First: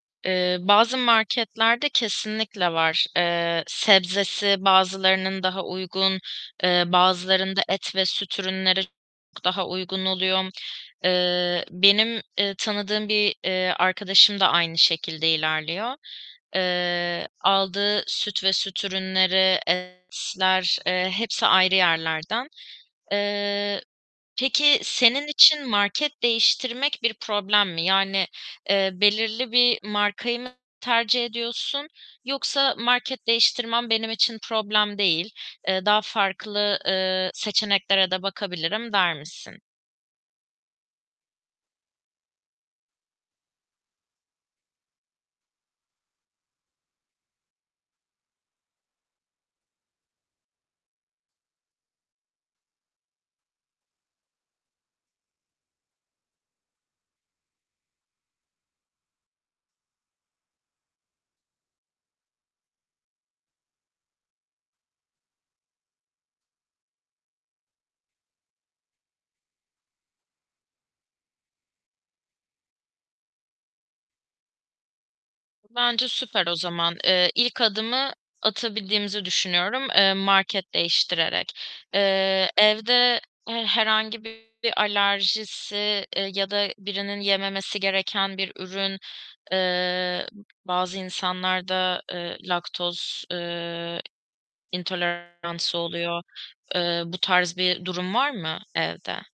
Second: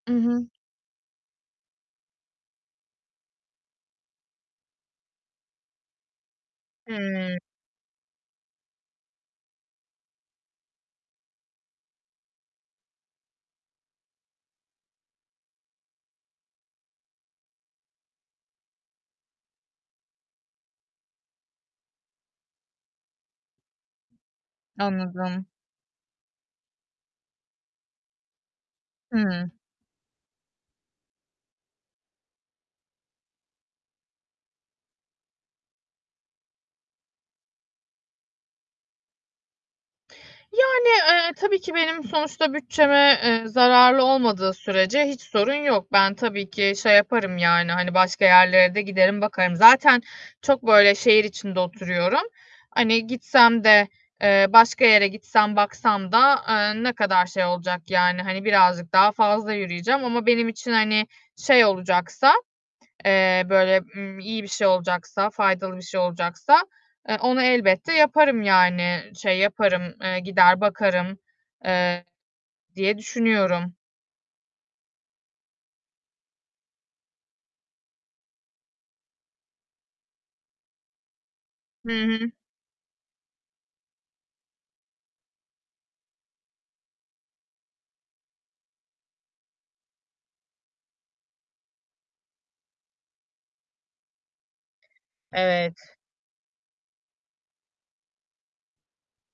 I hı. Eee, bazı marketlerde kesinlikle var. Eee, sebzesi bazılarının daha uygun, eee, Hıı. bazılarında et ve süt ürünleri [unintelligible] daha uygun oluyor. Eee, benim, eee, tanıdığım bir, eee, arkadaşım da aynı şekilde ilerliyor. Eee, aldığı süt ve süt ürünleri, etler, eee, hepsi ayrı yerlerden. Eee, peki senin Anladım. için market değiştirmek bir problem mi? Yani, eee, belirli Hıı. bir markayı mı tercih ediyorsun yoksa, "Market değiştirmem benim için problem değil, eee, daha farklı, eee, seçeneklere de bakabilirim." der misin? Yani, eee, tabii ki benim sonuçta bütçeme, eee, zararlı olmadığı sürece hiç sorun yok. Ben tabii ki şey yaparım, yani, hani, başka yerlere de giderim bakarım. Zaten çok böyle şehir içinde oturuyorum. Hani, gitsem de, eee, başka yere gitsem, baksam da, eee, ne kadar şey olacak. Yani, hani, birazcık daha fazla yürüyeceğim. Ama benim için, hani, şey olacaksa, eee, böyle, ııı, iyi bir şey olacaksa, faydalı bir şey olacaksa, eee, onu elbette yaparım. Yani, şey yaparım, eee, gider, bakarım, eee, diye düşünüyorum. Bence süper o zaman. Eee, ilk adımı atabildiğimizi düşünüyorum, eee, market değiştirerek. Hı hı. Eee, evde he herhangi bir alerjisi, eee, ya da birinin yememesi gereken bir ürün, eee, bazı insanlarda, eee, laktoz, eee, intoleransı Evet. oluyor. Eee, bu tarz bir durum var mı evde?